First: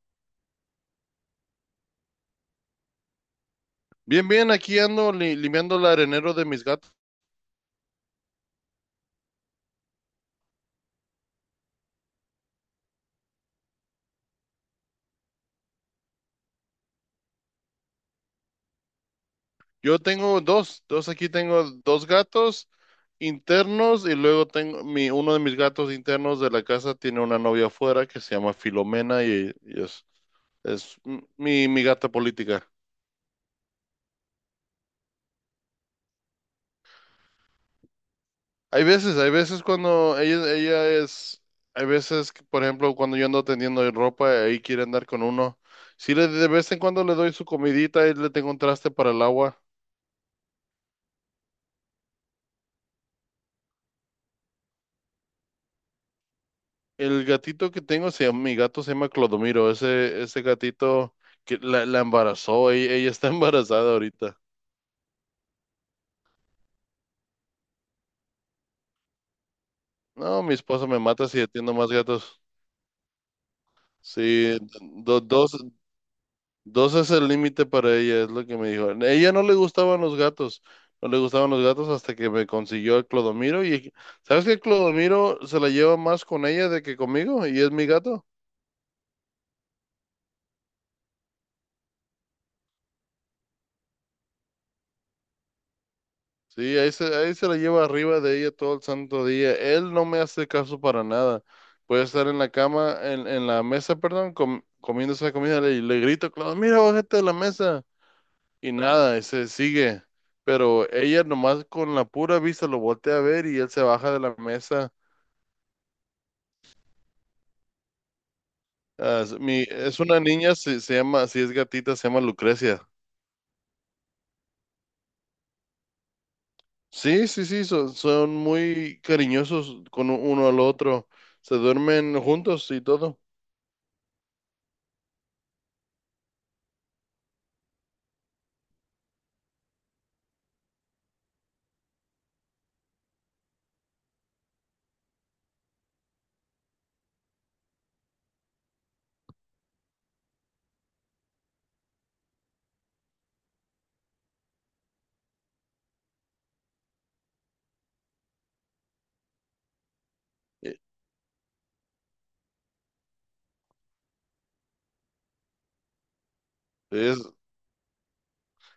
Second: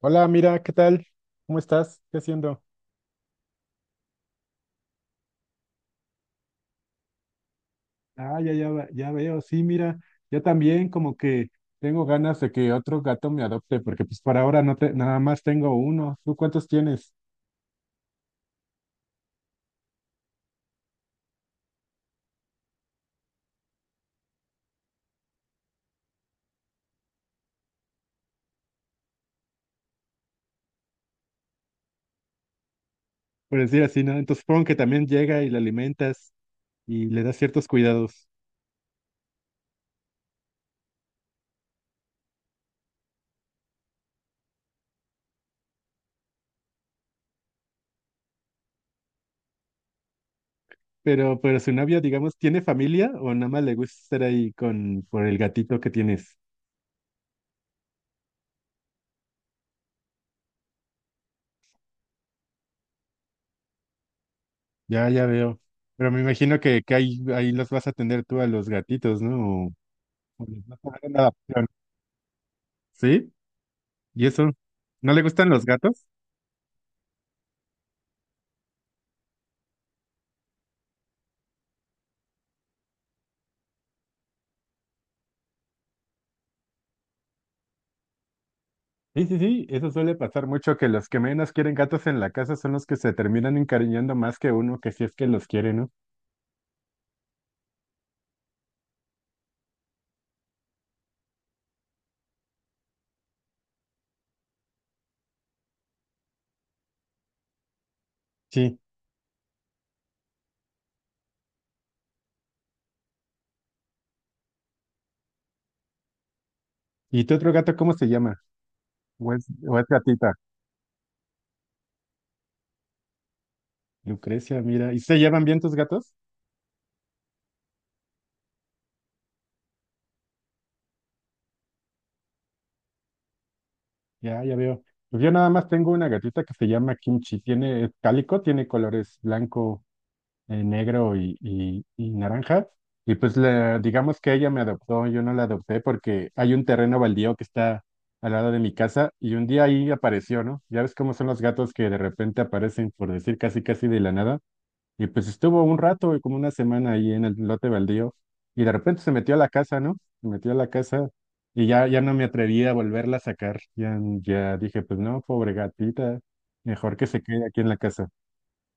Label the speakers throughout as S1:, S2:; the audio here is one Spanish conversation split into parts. S1: Hola, mira, ¿qué tal? ¿Cómo estás? ¿Qué haciendo?
S2: Bien, bien, aquí ando limpiando el arenero de mis gatos.
S1: Ah, ya, ya, ya veo, sí, mira, yo también como que tengo ganas de que otro gato me adopte, porque pues por ahora nada más tengo uno. ¿Tú cuántos tienes?
S2: Yo tengo dos, aquí tengo dos gatos internos, y luego tengo mi uno de mis gatos internos de la casa tiene una novia afuera que se llama Filomena y es mi gata política.
S1: Por decir así, ¿no? Entonces supongo que también llega y le alimentas y le das ciertos cuidados.
S2: Hay veces cuando ella es, hay veces que, por ejemplo, cuando yo ando tendiendo ropa, ahí quiere andar con uno. Sí, de vez en cuando le doy su comidita y le tengo un traste para el agua.
S1: Pero su novia, digamos, ¿tiene familia o nada más le gusta estar ahí con, por el gatito que tienes?
S2: El gatito que tengo se llama, Mi gato se llama Clodomiro. Ese gatito que la embarazó, ella está embarazada ahorita.
S1: Ya, ya veo. Pero me imagino que ahí, ahí los vas a atender tú a los gatitos, ¿no?
S2: No,
S1: O
S2: mi
S1: les vas
S2: esposa
S1: a dar
S2: me
S1: en
S2: mata si
S1: adopción.
S2: atiendo más gatos.
S1: ¿Sí? ¿Y eso?
S2: Sí,
S1: ¿No le gustan
S2: dos,
S1: los gatos?
S2: dos es el límite para ella, es lo que me dijo. A ella no le gustaban los gatos, no le gustaban los gatos hasta que me consiguió el Clodomiro. Y sabes que Clodomiro se la lleva más con ella de que conmigo, y es mi gato.
S1: Sí, sí, sí, eso suele pasar mucho, que los que menos quieren gatos en la casa son los que se terminan encariñando más que uno, que si es que los quiere, ¿no?
S2: Sí, ahí se la lleva arriba de ella todo el santo día. Él no me hace caso para nada. Puede estar en la cama, en la mesa, perdón, comiendo esa comida, y le grito, Claudio, mira, bájate de la mesa. Y
S1: Sí.
S2: nada, y se sigue. Pero ella nomás con la pura vista lo voltea a ver y él se baja de la mesa.
S1: ¿Y tu otro gato cómo se llama?
S2: Ah, es mi,
S1: O es
S2: es una
S1: gatita?
S2: niña, se llama, si es gatita, se llama Lucrecia.
S1: Lucrecia, mira. ¿Y se llevan bien tus gatos?
S2: Sí, sí, sí, son muy cariñosos con uno al otro. Se duermen juntos y todo.
S1: Ya, ya veo. Pues yo nada más tengo una gatita que se llama Kimchi. Tiene, es cálico, tiene colores blanco, negro y naranja. Y pues digamos que ella me adoptó, yo no la adopté porque hay un terreno baldío que está al lado de mi casa y un día ahí apareció, ¿no? Ya ves cómo son los gatos que de repente aparecen, por decir casi casi de la nada. Y pues estuvo un rato, como una semana ahí en el lote baldío y de repente se metió a la casa, ¿no? Se metió a la
S2: E,
S1: casa y ya, ya no me atreví a volverla a sacar. Ya, ya dije, pues no, pobre gatita, mejor que
S2: Es,
S1: se quede aquí en la casa.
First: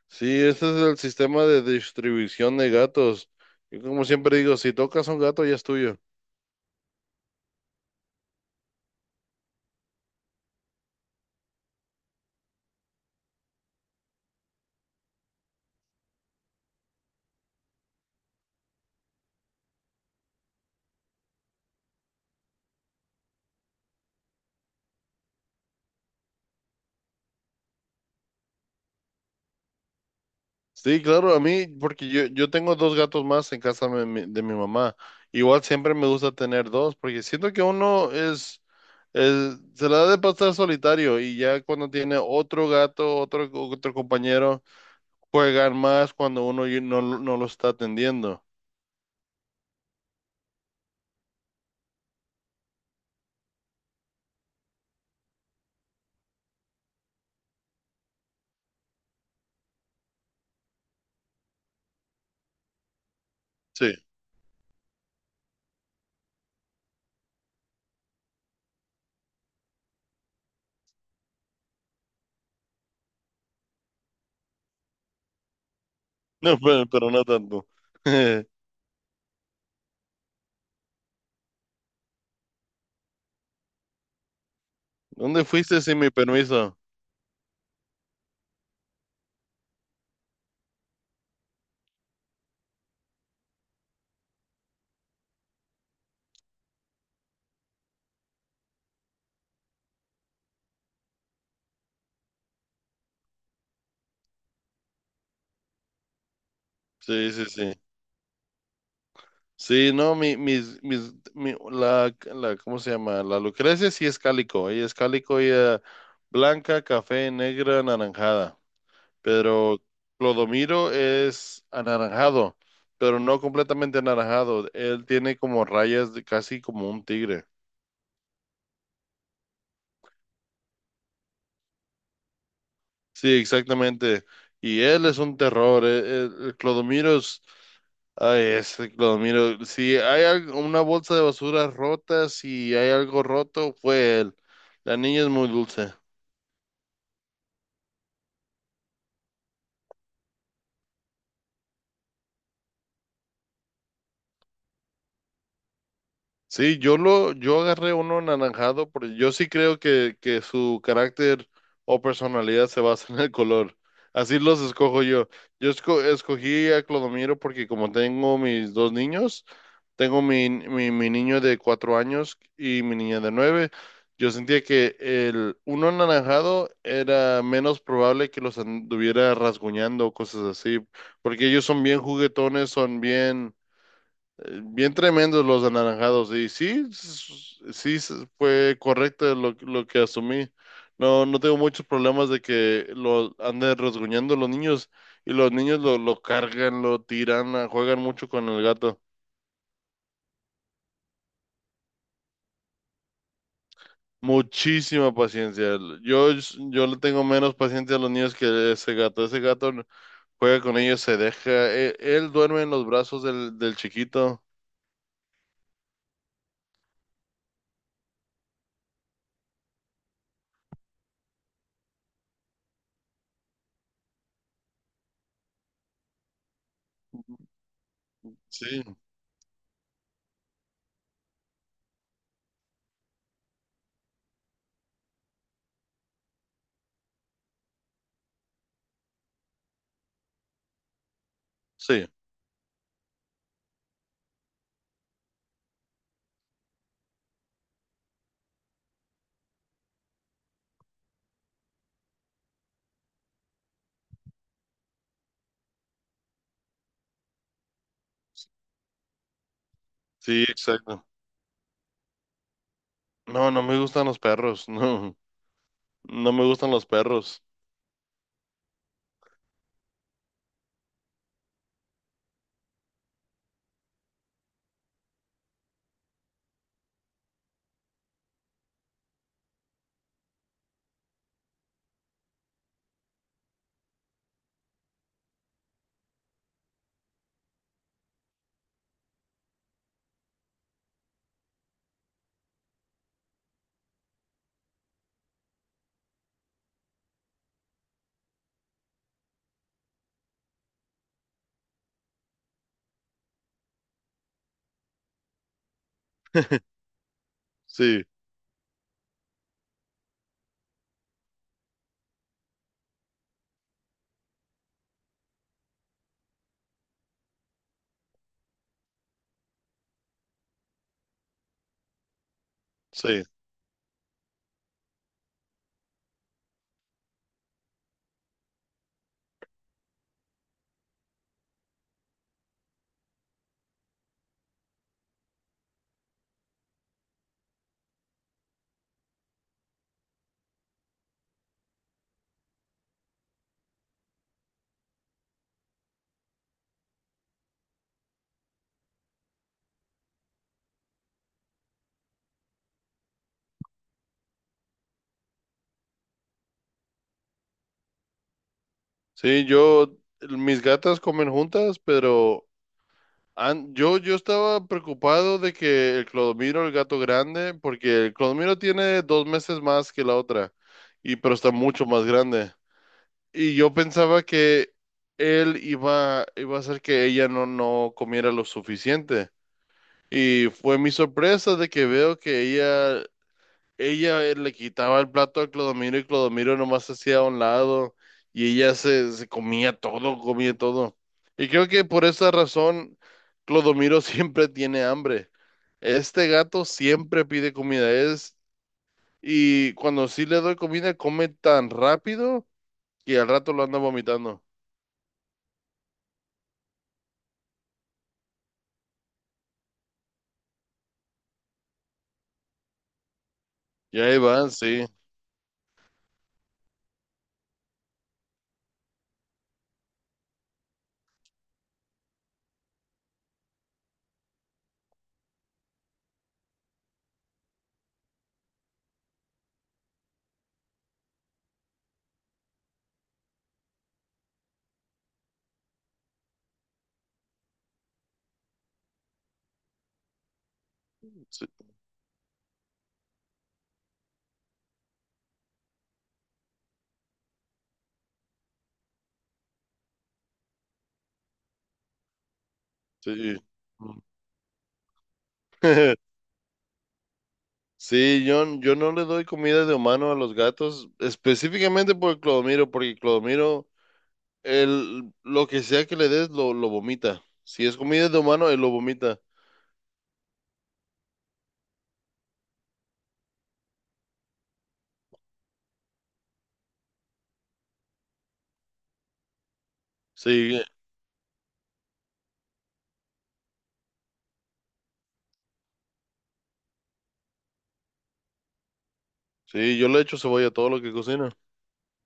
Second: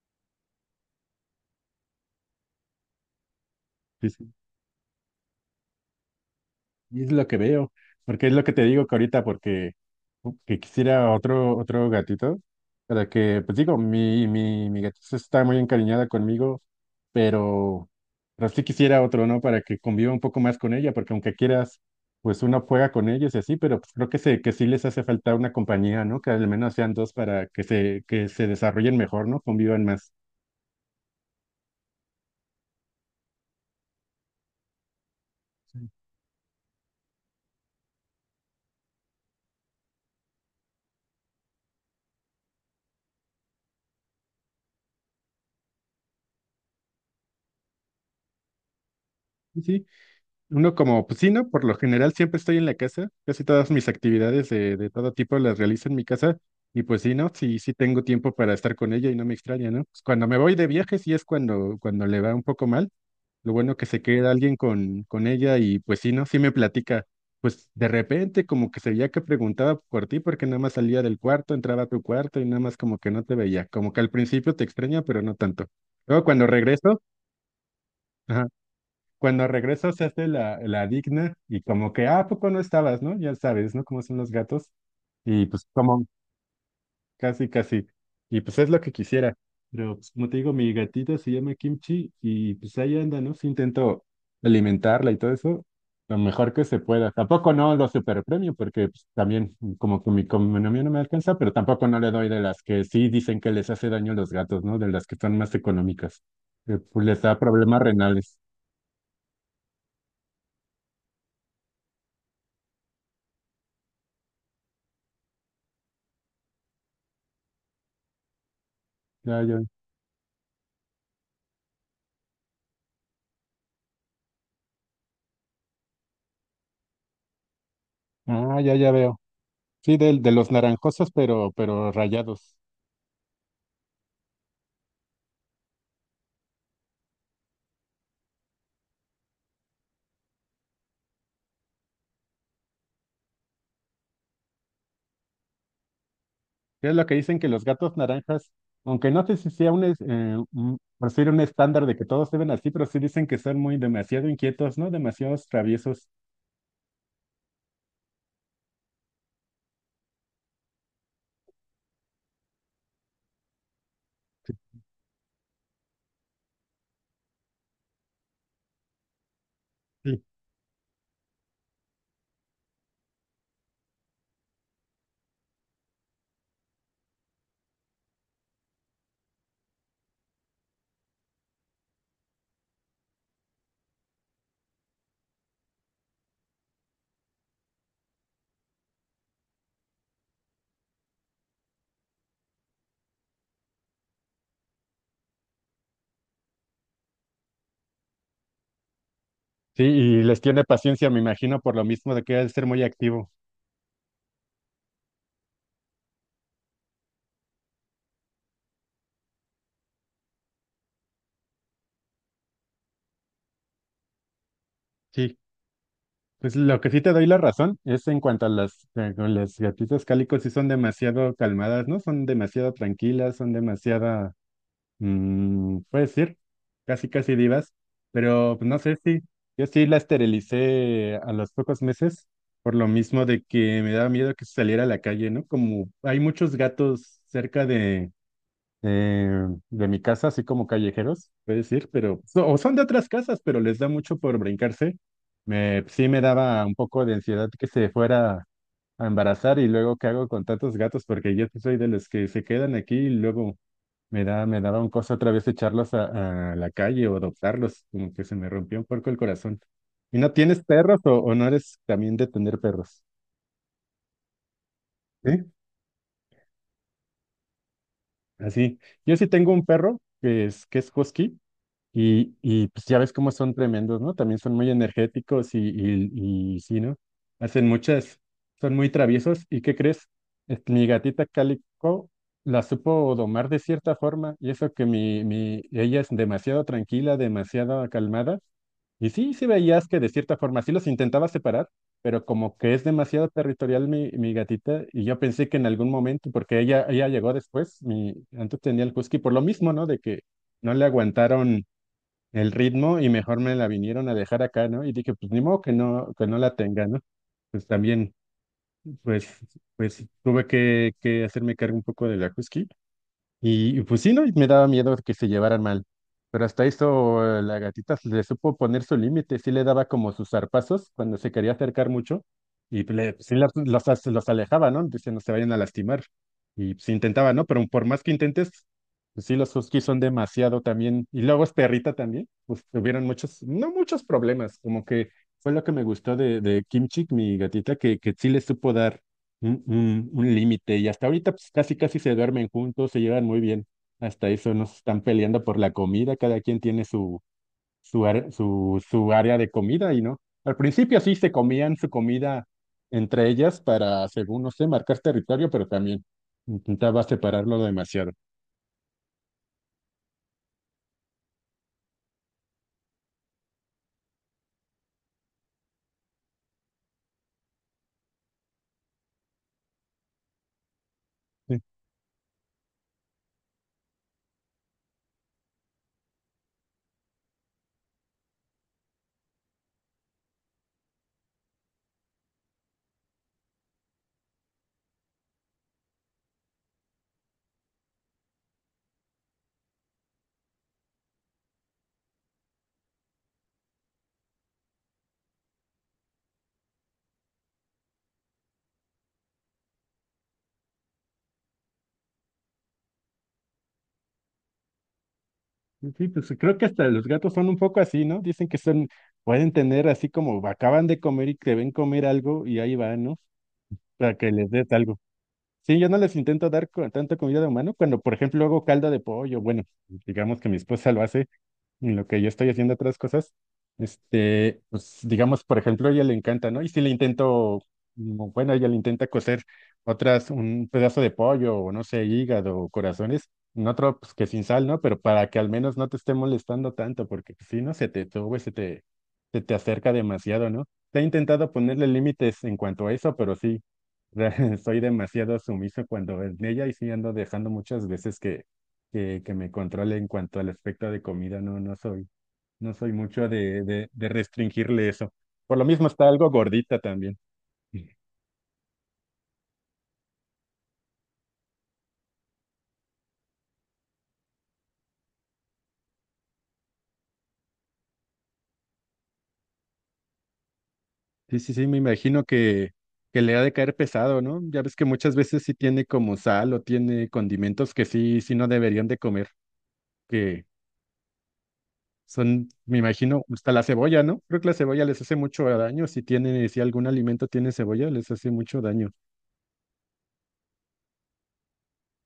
S2: Sí, este es el sistema de distribución de gatos. Y como
S1: Sí, sí.
S2: siempre digo, si tocas a un gato ya es tuyo.
S1: Y es lo que veo, porque es lo que te digo que ahorita, porque que quisiera otro, otro gatito, para que, pues digo, mi gatita está muy encariñada conmigo, pero, pero sí quisiera otro, ¿no? Para que conviva un poco más con ella, porque aunque quieras, pues uno juega con ellos y así, pero pues creo que sí les hace falta una compañía, ¿no? Que al menos sean dos para que se desarrollen mejor, ¿no? Convivan más.
S2: Sí, claro, a mí, porque yo tengo dos gatos más en casa de mi mamá. Igual siempre me gusta tener dos, porque siento que uno se la da de pasar solitario, y ya cuando tiene otro gato, otro compañero, juegan más cuando uno no lo está atendiendo.
S1: Sí, uno como, pues sí, ¿no? Por lo general siempre estoy en la casa, casi todas mis actividades de todo tipo las realizo en mi casa y pues sí, ¿no? Sí, sí tengo tiempo para estar con ella y no me extraña, ¿no? Pues cuando me voy de viaje sí es cuando, cuando le va un poco mal, lo bueno que
S2: Sí,
S1: se queda alguien con ella y pues sí, ¿no? Sí me platica, pues de repente como que se veía que preguntaba por ti porque nada más salía del cuarto, entraba a tu cuarto y nada más como que no te veía, como que al principio te extraña, pero no tanto. Luego cuando
S2: no,
S1: regreso...
S2: pero no tanto.
S1: Ajá, cuando regreso se hace la, la digna y como que, ah, ¿a poco no estabas, ¿no? Ya sabes, ¿no? Cómo son los gatos. Y
S2: ¿Dónde
S1: pues
S2: fuiste sin
S1: como,
S2: mi permiso?
S1: casi, casi. Y pues es lo que quisiera. Pero pues, como te digo, mi gatita se llama Kimchi y pues ahí anda, ¿no? Si intento alimentarla y todo eso, lo mejor que se pueda. Tampoco no lo superpremio porque pues, también como que mi economía no me alcanza, pero tampoco no le doy de las que sí dicen que les hace daño a los gatos, ¿no? De las que son más económicas. Que, pues les
S2: Sí,
S1: da
S2: sí, sí.
S1: problemas renales.
S2: Sí, no, mi, mis, mis, mi- la, ¿cómo se llama? La Lucrecia sí es cálico, ella blanca, café, negra, anaranjada,
S1: Ya, ya.
S2: pero Clodomiro es anaranjado, pero no completamente anaranjado, él tiene como rayas de casi como un tigre.
S1: Ah, ya, ya veo. Sí, de, los naranjosos, pero rayados.
S2: Sí, exactamente. Y él es un terror. El Clodomiro es, ay, ese Clodomiro. Si hay algo- Una bolsa de basura rota, si hay algo roto, fue él. La niña es muy dulce.
S1: Que es lo que dicen que los gatos naranjas, aunque no sé si sea un, un, por decir un estándar de que todos deben así, pero sí dicen que son muy demasiado inquietos, ¿no? Demasiados traviesos.
S2: Sí, yo agarré uno anaranjado, porque yo sí creo que su carácter o personalidad se basa en el color. Así los escojo yo. Escogí a Clodomiro porque como tengo mis dos niños,
S1: Sí.
S2: tengo mi niño de 4 años y mi niña de 9. Yo sentía que el uno anaranjado era menos probable que los anduviera rasguñando o cosas así, porque ellos son bien juguetones, son bien tremendos los anaranjados. Y sí, fue correcto lo que asumí. No, no tengo muchos problemas de que lo anden rasguñando los niños, y los niños lo cargan, lo tiran, ah, juegan mucho con el gato.
S1: Sí, y les tiene paciencia, me imagino, por lo mismo de que ha de ser muy activo.
S2: Muchísima paciencia. Yo, yo le tengo menos paciencia a los niños que ese gato. Ese gato juega con ellos, se deja. Él duerme en los brazos del chiquito.
S1: Sí. Pues lo que sí te doy la razón es en cuanto a las, con las gatitas cálicos, sí son demasiado calmadas, ¿no? Son demasiado tranquilas, son demasiada puede ser, casi casi divas, pero pues, no
S2: Sí,
S1: sé si yo sí la esterilicé a los pocos meses por lo mismo de que me daba miedo que saliera a la calle, ¿no? Como hay muchos gatos cerca de, de mi casa, así como callejeros, puede decir,
S2: sí,
S1: pero o son de otras casas, pero les da mucho por brincarse. Me, sí me daba un poco de ansiedad que se fuera a embarazar y luego qué hago con tantos gatos porque yo sí soy de los que se quedan aquí y luego me da, me daban cosa otra vez echarlos a la calle o adoptarlos, como que se me rompió un poco el corazón. ¿Y no
S2: sí,
S1: tienes perros
S2: exacto.
S1: o no eres también de tener perros?
S2: No, no me gustan los perros, no.
S1: Sí,
S2: No me gustan los perros.
S1: así. Yo sí tengo un perro que es husky, y pues ya ves cómo son tremendos, ¿no? También son muy energéticos y sí, ¿no? Hacen muchas, son muy traviesos. ¿Y qué crees? Este, mi gatita cálico la supo domar de cierta forma y eso que ella es demasiado tranquila, demasiado calmada. Y sí, sí veías que de cierta forma sí los intentaba separar, pero como que es demasiado territorial mi gatita, y yo pensé que en algún momento, porque ella llegó después, mi, antes tenía el husky, por lo mismo, ¿no? De que no le aguantaron el ritmo y mejor me la vinieron a dejar acá, ¿no? Y dije, pues ni modo que no la tenga, ¿no? Pues
S2: Sí,
S1: también, pues, pues tuve que hacerme cargo un poco de la husky y pues sí, ¿no? Y me daba miedo que se llevaran mal. Pero hasta eso, la gatita se le supo poner su límite, sí le daba como sus zarpazos cuando se quería acercar mucho y pues, le,
S2: sí.
S1: pues, sí los alejaba, ¿no? Dice, no se vayan a lastimar. Y pues intentaba, ¿no? Pero por más que intentes, pues, sí, los huskies son demasiado también. Y luego es perrita también, pues tuvieron muchos, no muchos problemas, como que fue lo que me gustó de Kim Chick, mi gatita, que sí le supo dar un límite. Y hasta ahorita pues, casi casi se duermen juntos, se llevan muy bien. Hasta eso nos están peleando por la comida, cada quien tiene su, su área de comida y no. Al principio sí se comían su comida entre ellas para, según no sé, marcar territorio, pero también intentaba separarlo demasiado.
S2: Sí, yo, mis gatas comen juntas, pero yo estaba preocupado de que el Clodomiro, el gato grande, porque el Clodomiro tiene 2 meses más que la otra, y pero está
S1: Sí,
S2: mucho más grande. Y yo pensaba que él iba a hacer que ella no comiera lo suficiente. Y fue mi sorpresa de que veo que ella Ella le quitaba el plato a Clodomiro, y Clodomiro nomás se hacía a un lado, y se comía todo, comía todo. Y creo que por esa razón Clodomiro siempre tiene hambre. Este gato siempre pide comida, es y cuando sí le doy comida come tan rápido que al rato lo anda vomitando.
S1: sí, sí, pues creo que hasta los gatos son un poco así, ¿no? Dicen que son, pueden tener así como acaban de comer y te ven comer algo y ahí van, ¿no?
S2: Y
S1: Para
S2: ahí
S1: que les
S2: van,
S1: des
S2: sí,
S1: algo. Sí, yo no les intento dar tanta comida de humano cuando, por ejemplo, hago caldo de pollo. Bueno, digamos que mi esposa lo hace en lo que yo estoy haciendo otras cosas, este, pues digamos, por ejemplo, a ella le encanta, ¿no? Y si le intento, bueno, ella le intenta cocer otras, un pedazo de pollo o no sé, hígado o corazones, en otro, pues que sin sal, ¿no? Pero para que al menos no te esté molestando tanto, porque pues, si no, se te sube, se te acerca demasiado, ¿no? Te he
S2: sí,
S1: intentado ponerle límites en cuanto a eso, pero sí, soy demasiado sumiso cuando en ella y sí ando dejando muchas veces que que me controle en cuanto al aspecto de comida, no, no soy, no soy mucho
S2: sí.
S1: de, de restringirle eso. Por lo mismo está algo gordita también.
S2: Sí, yo no le doy comida de humano a los gatos, específicamente por Clodomiro, porque lo que sea que le des, lo vomita. Si es comida de humano, él lo vomita.
S1: Sí, sí, sí, me imagino que le ha de caer pesado, ¿no? Ya ves que muchas veces sí tiene como sal o tiene condimentos que sí, sí no deberían de comer, que
S2: Sí,
S1: son, me imagino, hasta la cebolla, ¿no? Creo que la cebolla les hace mucho daño, si tiene, si algún alimento tiene cebolla, les hace mucho daño.
S2: sí, yo le echo cebolla a todo lo que cocina.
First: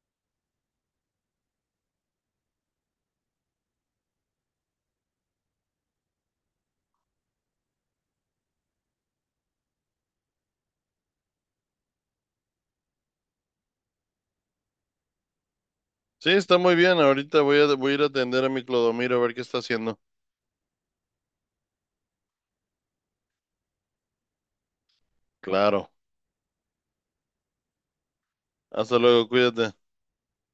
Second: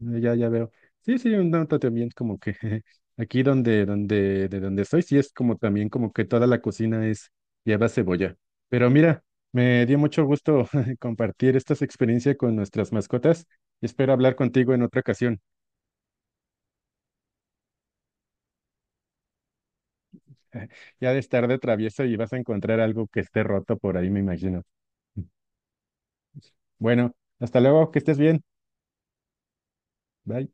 S1: Ah, ya, ya veo. Sí, sí, un dato también como que aquí donde, donde, de donde soy, sí es como también como que toda la cocina es lleva cebolla. Pero mira, me dio mucho gusto compartir estas experiencias con nuestras mascotas y espero hablar contigo en otra ocasión.
S2: Sí, está muy bien. Ahorita voy a, voy a ir a atender a mi Clodomiro a ver qué está haciendo.
S1: Ya de estar de travieso y vas a encontrar algo que esté roto por ahí, me imagino.
S2: Claro.
S1: Bueno, hasta luego, que estés bien.
S2: Hasta luego, cuídate.
S1: Bye.